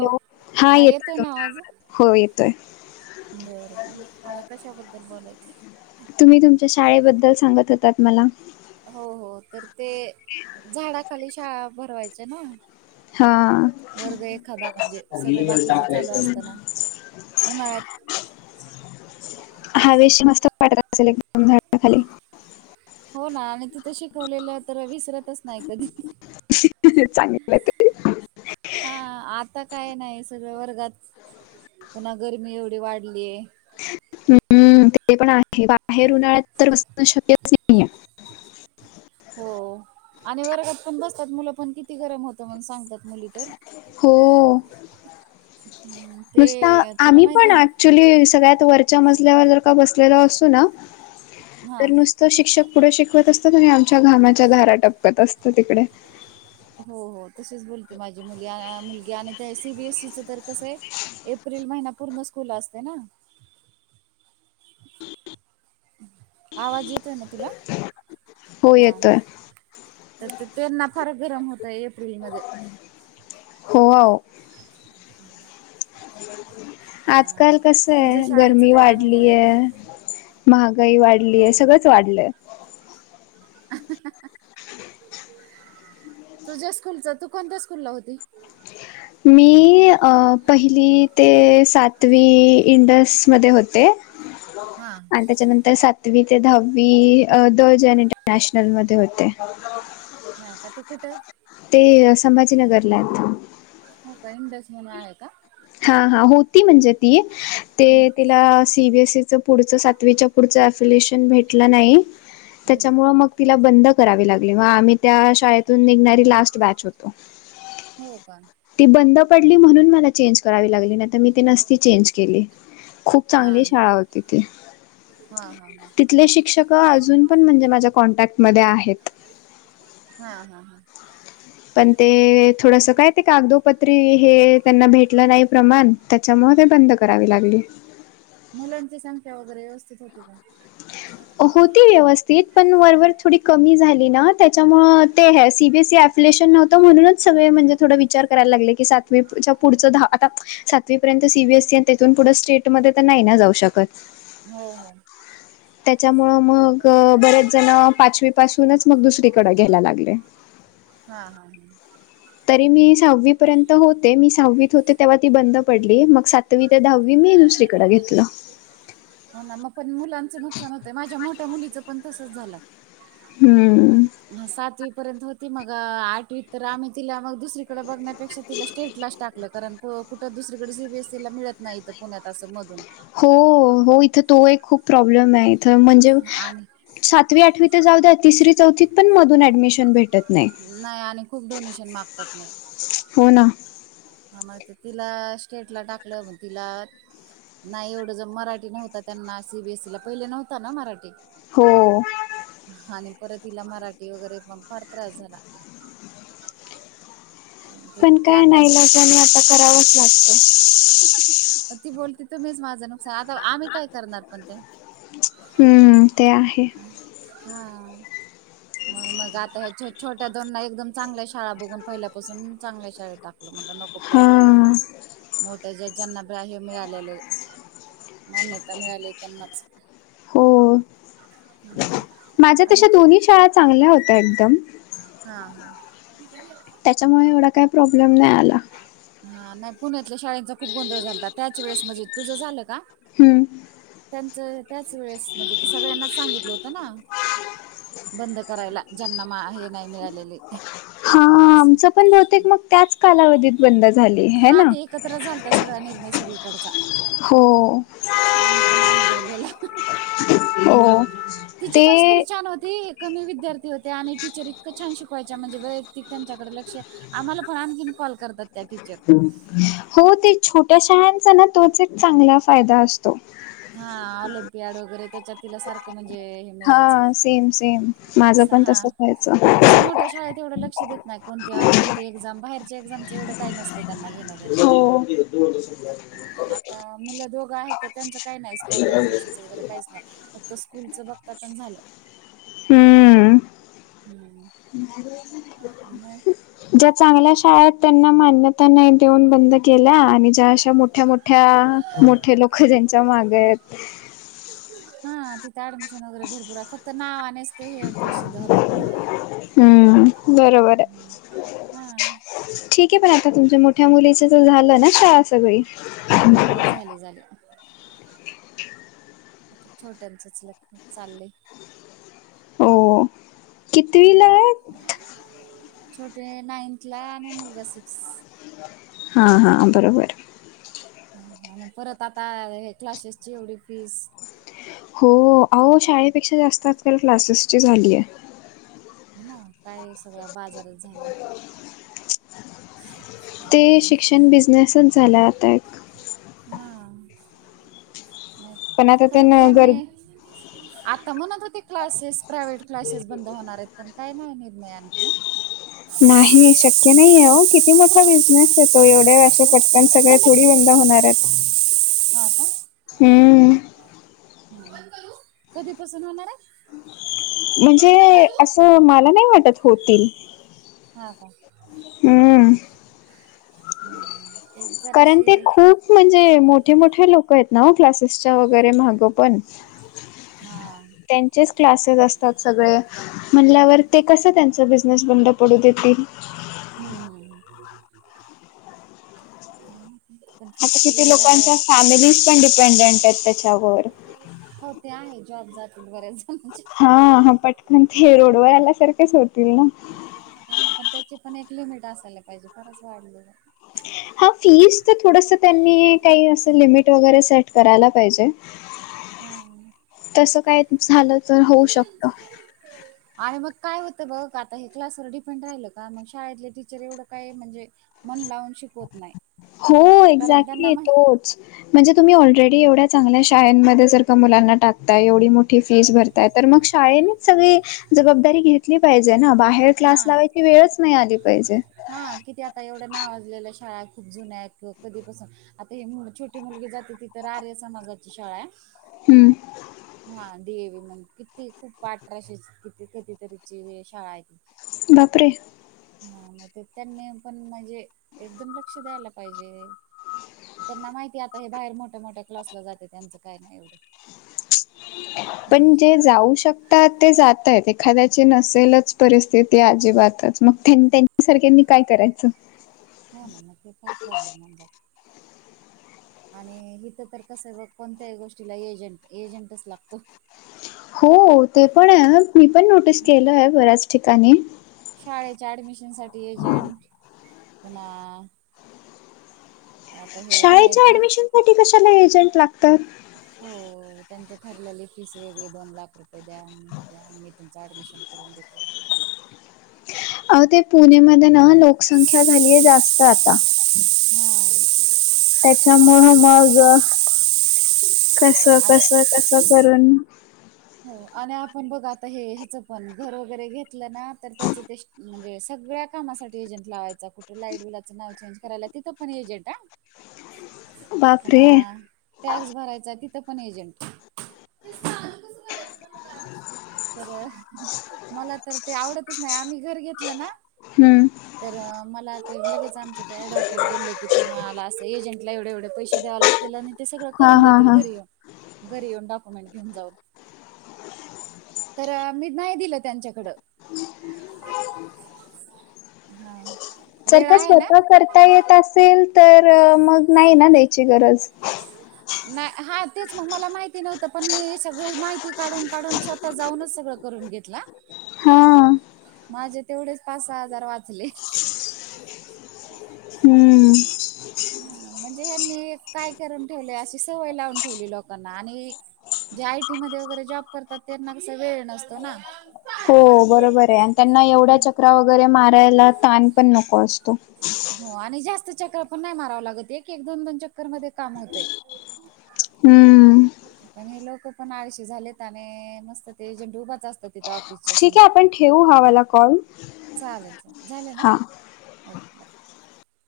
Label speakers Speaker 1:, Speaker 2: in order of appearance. Speaker 1: हो
Speaker 2: हा येतोय तुमचा आवाज. हो येतोय.
Speaker 1: बरं आता कशाबद्दल बोलायचं?
Speaker 2: तुम्ही तुमच्या शाळेबद्दल सांगत होतात मला.
Speaker 1: हो हो. तर ते झाडाखाली शाळा भरवायच्या ना?
Speaker 2: हा
Speaker 1: वर्ग एखादा म्हणजे, सगळ बाकीचे चालू असताना. उन्हाळ्यात-
Speaker 2: हवेशीर मस्त वाटत असेल एकदम झाडाखाली.
Speaker 1: हो ना आणि तिथं शिकवलेलं तर विसरतच नाही कधी.
Speaker 2: चांगलं ते
Speaker 1: [unintelligible] हा आता काय नाही, सगळं वर्गात पुन्हा गर्मी एवढी वाढलीये.
Speaker 2: हुं.. ते पण आहे बाहेर उन्हाळ्यात तर बसणं शक्यच नाहीे.
Speaker 1: हो आणि वर्गात पण बसतात मुलं, पण किती गरम होतं म्हणून सांगत्यात मुली तर.
Speaker 2: हो,
Speaker 1: हम्म
Speaker 2: नुसता
Speaker 1: ते तुला
Speaker 2: आम्हीं
Speaker 1: माहिती
Speaker 2: पण
Speaker 1: आहे ना
Speaker 2: आ क्चुली सगळ्यात वरच्या मजल्यावर जर का बसलेलो असतो ना
Speaker 1: हा
Speaker 2: तर नुस नुसतं शिक्षक पुढे शिकवत असतात आणि आमच्या घामाच्या धारा टपकत असतात इकडे.
Speaker 1: हो, हो. तशीच बोलते माझी मुली मुलगी आणि त्या सी बी एसी च तर कसंय एप्रिल महिना पूर्ण स्कूल असतयं ना. आवाज येतोय ना तुला?
Speaker 2: हो
Speaker 1: हा, ह
Speaker 2: येतोय
Speaker 1: त तर त्येंना फार गरम होतंय एप्रिलमध्ये.
Speaker 2: हो आवो.
Speaker 1: [inaudible] हा
Speaker 2: आजकाल कसंय
Speaker 1: तुझं शाळेचा
Speaker 2: गरमी
Speaker 1: काय अनुभव आहे
Speaker 2: वाढलीये.
Speaker 1: एखादा
Speaker 2: महागाई
Speaker 1: हो
Speaker 2: वाढलीये,
Speaker 1: हो
Speaker 2: सगळंच वाढलंय.
Speaker 1: [unintelligible] तुझ्या स्कूलचं तू कोणत्या स्कूल ला होती?
Speaker 2: मी पहिली ते सातवी इंडसमध्ये होते.
Speaker 1: हा
Speaker 2: आणि त्याच्यानंतर सात तवी ते दहावी द ज इंटरनॅशनल मध्ये होते.
Speaker 1: हा का ते कुठं
Speaker 2: ते संभाजीनगरला आहेत.
Speaker 1: हो का इंडज म्हणून आहे का?
Speaker 2: हा, हा. हो ती म्हणजे ती
Speaker 1: हम्म
Speaker 2: ते तिला सीबीएसईच पुढचं सातवीच्या पुढचं अस्युलेशन भेट टलं नाही
Speaker 1: हम्म
Speaker 2: त्याच्यामुळं मग तिला बंद करावे लागले मग आम्हीं त्या शाळेतून निघणारी लास्ट बॅच होतो.
Speaker 1: हो का
Speaker 2: ती बंद पडली म्हणून मला चेंज करावी लागली, नाही तर मी ते नसती चेंज केली. खूप
Speaker 1: हां
Speaker 2: चांगली शाळा होती ती.
Speaker 1: हां हां हां
Speaker 2: तिथले शिक्षक अजून पण म्हणजे माझ्या कॉन्टॅक्ट मध्ये आहेत.
Speaker 1: हा. हा. हा...
Speaker 2: पण ते थोडसं काय ते कागदोपत्री हे त्यांना भेटलं नाही प्रमाण त्याच्यामुळं ते बंद करावी लागली.
Speaker 1: मुलांची संख्या वगैरे व्यवस्थित होती का?
Speaker 2: होती व्यवस्थित पण वरवर थोडी कमी झाली ना, त्याच्यामुळं ते हे सीबीएसफ लेशन नव्हतं म्हणूनच सगळे म्हणजे थोडं विचार करायला लागले की सातवीच्या पुढं दहा आता सातवीपर्यंत सी बी एससी आणि तिथून पुढं स्टेट मध्ये तर नाही ना जाऊ शकत.
Speaker 1: ह.. हां.
Speaker 2: त्याच्यामुळं मग बरेच जण पाचवी पासूनच मग दुसरीकडें घ्यायला लागले.
Speaker 1: हा, हा, हा...
Speaker 2: तरी मी सहावी पर्यंत होते, मी सहावीत होते तेव्हा ती बंद पडली मग सात तवी ते दहावी मी दुसरीकडें घेतलं.
Speaker 1: हो, ना. मग पण मुलांचं नुकसान होतंय माझ्या मोठ्या मुलीचं पण तसंच झालं.
Speaker 2: हं....
Speaker 1: हा, सातवी पर्यंत होती मग आठवी तर आम्ही तिला मग. दुसरीकडे बघण्यापेक्षा तिला स्टेट लाच टाकलं कारण कु कुठं दुसरीकडे सीबीएसीला मिळत. नाही इथ पुण्यात असं मधून.
Speaker 2: हो हो, इथं तो एक खूप प्रॉब्लेम आहे इथ म्हणजे.
Speaker 1: आणि
Speaker 2: देऊ सातवी आठवी तर जाऊ द्या तिसरी चौथीत पण मधुन ऍडमिशन भेटत नाही.
Speaker 1: नाही आणि खूप डोनेशन मागतात मग.
Speaker 2: हो ना.
Speaker 1: ह, मग तिला स्टेट ला टाकलं मग तिला. नाही एवढं ज मराठी नव्हता त्यांना सीबीएसई ला पहिले नव्हता ना मराठी.
Speaker 2: हो,
Speaker 1: आणि परत हिला मराठी वगैरे मग फार त्रास झाला. ते
Speaker 2: पण
Speaker 1: ते
Speaker 2: काय ना
Speaker 1: आता
Speaker 2: इलजानी आता करावंच लागतं.
Speaker 1: ती बोलती तो मीच माझं नु ''--'' साध आम्ही काय करणार पण ते.
Speaker 2: हम्म ते आहे.
Speaker 1: हा, मग मग आता छो छोट्या दोनना एकदम चांगल्या शाळा बघून पहिल्यापासून चांगल्या शाळे टाकलं म्हटलं नको. खूप
Speaker 2: हा
Speaker 1: प्रॉ्लेम आला पण मोठ्या ज्या ज्यांना बा्राह्य मिळालेले मान्यता मिळाली त्यांनाच.
Speaker 2: हो, माझ्या
Speaker 1: आणि
Speaker 2: तशा
Speaker 1: ते
Speaker 2: दोन्ही शाळा चांगल्या होत्या एकदम.
Speaker 1: हा हा, ती जरी आप''--''
Speaker 2: त्याच्यामुळे एवढा काही प्रॉब्लेम नाही आला.
Speaker 1: हा, नाही पुण्यातल्या शाळेचा खूप गोंधळ झालता त्याच वेळेस म्हणजे तुझं झालं का.
Speaker 2: हम्म
Speaker 1: त्यांचं त्याच वेळेस म्हणजे सगळ्यांनाच सांगितलं होतं ना. बंद करायला ज्यांना मा हे नाही मिळालेले.
Speaker 2: आमच पण बहतेक मग त्याच कालावधीत बंद झाली हे ना.
Speaker 1: तस काय निर्णय सगळीकडचा.
Speaker 2: हो
Speaker 1: आम्ही पण अनुभवलेला
Speaker 2: हो,
Speaker 1: तिची पण
Speaker 2: ते
Speaker 1: स्कूल छान होती. कमी विद्यार्थी होते. आणि टीचर इतकं छान शिकवायच्या म्हणजे वैयक्तिक त्यांच्याकडे लक्ष. आम्हाला पण आणखीन कॉल करतात त्या टीचर.
Speaker 2: हो, ते छोट्या शाळंचा ना तोच एक चांगला फायदा असतो.
Speaker 1: हा ऑलिमपिक वगैरे त्याच्यात. तिला सारखं म्हणजे हे मिळायचं
Speaker 2: हा सेम सेम माझं पण
Speaker 1: हा,
Speaker 2: तसंच व्हायचं
Speaker 1: तस मोठ्या शाळेत एवढं ल''--'' लक्ष देत नाही कोणत्या कोणती एक्झाम बाहेरच्या एक्झामच एवढं काही नसतं त्यांना घेण देणं.
Speaker 2: एवढं शिकलेले.
Speaker 1: ह, आता मुलं दोघं आहेत तर त्यांचं काही नाही स्पर्धा परीक्षेचं वगैरे काहीच नाही. फक्त स्कूलचं बघतात आण झालं.
Speaker 2: हम्,
Speaker 1: हम्म मग,
Speaker 2: ज्या चांगल्या शाळेत त्यांना मान्यता. त्यांना देऊन बंद केल्या आणि ज्या अशा मोठ्या मोठ्या. लोक ज्यांच्या माग.
Speaker 1: हा, तिथे ऍडमिशन वगैरे भरपूर आहे फक्त नाव. ते हे प्रसिद्ध होतात ना
Speaker 2: हम्म बरोबर आहे
Speaker 1: हा,
Speaker 2: ठीक आहे पण आता तुमच्या मोठ्या मुलीच ज झालं ना शाळा सगळी.
Speaker 1: लई झाल्या. आता छोट्यांचंच लग्न चाललंय.
Speaker 2: हो, कितवी ला ये?
Speaker 1: छोटे नाइंथ ला आणि मुलगा सिक्स
Speaker 2: हां हां, बरोबर
Speaker 1: अन परत आता, हे क्लासेसची एवढी फीज
Speaker 2: हो, अहो शाळेपेक्षा जास्त, आजकाल क्लासेसची झालीय.
Speaker 1: हो ना, काय सगळा बाजाराच झालाय.
Speaker 2: ते शिक्षण बिझनेसच झाल, आता एक.
Speaker 1: हां, नही,
Speaker 2: पण आता
Speaker 1: खर तर
Speaker 2: त्यांना गर
Speaker 1: यांनी आता म्हणत होते, क्लासेस, प्रायव्हेट क्लासेस बंद होणार येत. पण काय नाही, निर्णय आणखीना?
Speaker 2: नाही, शक्य नहीे ओ, किती मोठा बिझनेस ये तो, एवढ्या वर्षा साठ पण सगळे थोडी, बंद होणार येत.
Speaker 1: हां का?
Speaker 2: हम्म.
Speaker 1: बंद करू, कधीपसून होणार ये?
Speaker 2: म्हणजे असं, माला नही वाटत, होतील.
Speaker 1: हां का?
Speaker 2: हम्म.
Speaker 1: हम्म. एक
Speaker 2: कारण
Speaker 1: जराशी
Speaker 2: ते खूप म्हणजे, मोठे- मोठे लोकं येत ना ओ, क्लासेसच्या वगैरे मागं पण [inaudible]
Speaker 1: हां.
Speaker 2: त्यांचेच, क्लासेस असतात, सगळे. म्हणल्यावर, ते कसं त्यांचा बिझनेस, बंद पडू देतील.
Speaker 1: हं हम हम. [inaudible]
Speaker 2: आता
Speaker 1: तरी
Speaker 2: किती
Speaker 1: जरा
Speaker 2: लोकांच्या, फॅमिलीज पण डिपेंडेंट येत, त्याच्यावर.
Speaker 1: हो, ते आहेच जॉब जातील, बऱ्याच जणांचे.
Speaker 2: हां हं पटकन, ते रोडवर आल्यासारखेच होतील ना?
Speaker 1: हो ना, पण त्याची पण एक लिमिट असायला पाहिजे, फारच वाढले ना.
Speaker 2: हां, फीज ते थोडस त्यांनी, काही असं लिमिट वगैरे, सेट करायला पाहिजे. [inaudible]
Speaker 1: हां.
Speaker 2: तस काय, झालं त होऊ शकत.
Speaker 1: आणि मग काय होतं बघ, आता हे क्लासवर डिपेंड राहिलं का, मंग शाळेतले टीचर, एवढं काय म्हणजे मन लावून शिकवत नाय.
Speaker 2: हो एक्झॅक्टली, तोच. म्हणजे तुम्ही ऑलरेडी, एवढ्या चांगल्या शाळांमध्ये, जर का मुलांना टाकताय, एवढी मो ठी फीज भरताय, तर मग शाळेनीच सगळी जबाबदारी घेत ली पाहिजे ना, बाहेर क्लास
Speaker 1: हा
Speaker 2: लावायची वेळच, नही आली पाहिजे.
Speaker 1: हा किती आता येवढ्या नावाजलेल्या शाळा, खूप जुन्या येत गं किंवा कधीपसून आता ही मु, छोटी मुलगी जाते, ति तर आर्य समाजाची शाळा य
Speaker 2: हम्म.
Speaker 1: हा देवी म्हण किती खूप अठराशे ची किती किती तरीची शाळा आहे ती
Speaker 2: बापरे
Speaker 1: हा म ते त्यांनी पण म्हणजे एकदम लक्ष द्यायला पाहिजे. त त्यांना माहिती हाय आता हे बाहेर मोठ्या मोठ्या क्लासला जात्यात त्यांचं काय नाही येवढं
Speaker 2: पण ते जाऊ शकतात ते जाताय एखाद्याची नसेलच परिस्थिती अजिबातच मग त्यांनी ते [inaudible] त्याच्या सारख्यांनी काय करायचं?
Speaker 1: हो ना म ते फार प्रॉब्लेम होऊन जात आणि इथं तर कसं बग कोणत्याही गोष्टीला एजंट एजंटच लागतो.
Speaker 2: हो ते पण आहे हा मी पण नोटीस केलंय बऱ्याच ठिकाणी.
Speaker 1: शाळेच्या ऍडमिशन साठी एजंट पुन्हा आता हे
Speaker 2: शाळेच्या
Speaker 1: बाहेर घर
Speaker 2: ऍडमिशन साठी कशाला एजंट लागतात?
Speaker 1: हो हो त्यांची ठरलेली फीजस वेगळी द्या लाख रुपये द्या हे द्या मी तुमचं ऍडमिशन करून देतो.
Speaker 2: आहों ते पुणेमध्ये ना लोकसंख्या झालीय जास्त आता
Speaker 1: हा
Speaker 2: त्याच्यामुळं मग कस
Speaker 1: आणि
Speaker 2: कस कस करून
Speaker 1: हो अन आपण बघ आता हे ह्याचं पण घर वगैरे घेतलं ना तर त्याच पैसे सगळ्या कामासाठी एजंट लावायचा. कुठे लाईट बिलाचं नाव चेंज करायला तिथं पण एजंट हा
Speaker 2: [inaudible] बापरे
Speaker 1: पुन्हा टॅक्स भरायचा तिथं पण एजंट.
Speaker 2: [inaudible]
Speaker 1: तर मला तर ते आवडतच नाही आम्ही घर घेतलं ना.
Speaker 2: हम
Speaker 1: तर मला ते लगेच आमचे ते ऍडव्होकेट बोलले की तुम्हाला असं एजंटला एवढे एवढे पैसे द्याव लागतील आणि ते सगळं
Speaker 2: हा
Speaker 1: करून
Speaker 2: हा
Speaker 1: देतील
Speaker 2: हा
Speaker 1: घरी येऊन घरी येऊन डॉक्युमेंट घेऊन जाऊन तर मी नाही दिलं त्यांच्याकडं. हा
Speaker 2: जर
Speaker 1: वेळ
Speaker 2: का
Speaker 1: आहे ना?
Speaker 2: स्वतः करता येत असेल तर मग नाही ना द्यायची गरज.
Speaker 1: नाही हा तेच मग मला माहित नव्हत पण मी सगळी माहिती काढून काढून स्वता जाऊनच सगळं करून घेतल हा
Speaker 2: हा
Speaker 1: माझे तेवढेच पाच सहा हजार वाचले.
Speaker 2: हम्म
Speaker 1: हा म्हणजे ह्यानी काय करून ठेवलेय अशी सवय लावून ठेवली लोकांना आणि जे आयटी मध्ये वगैरे जॉब करतात त्यांना कस वेळ नसतो ना.
Speaker 2: हो बरोबर आहे आणि त्यांना एवढ्या चकरा वगैरे मारायला ताण पण नको असतो.
Speaker 1: हो आणि जास्त चकरा पण नाही मारावं लागत एक एक दोन दोन चकर मध्ये काम होतय.
Speaker 2: हम्म
Speaker 1: पण हे लोक पण आळशी झालेत आणि नुसत ते एजंट उभाच असतात तिथं ऑफिसच्या
Speaker 2: ठीक आहे
Speaker 1: समोर.
Speaker 2: आपण ठेवू हा वाला कॉल.
Speaker 1: चालेल चालेल झाल ना
Speaker 2: हा
Speaker 1: ओके बाय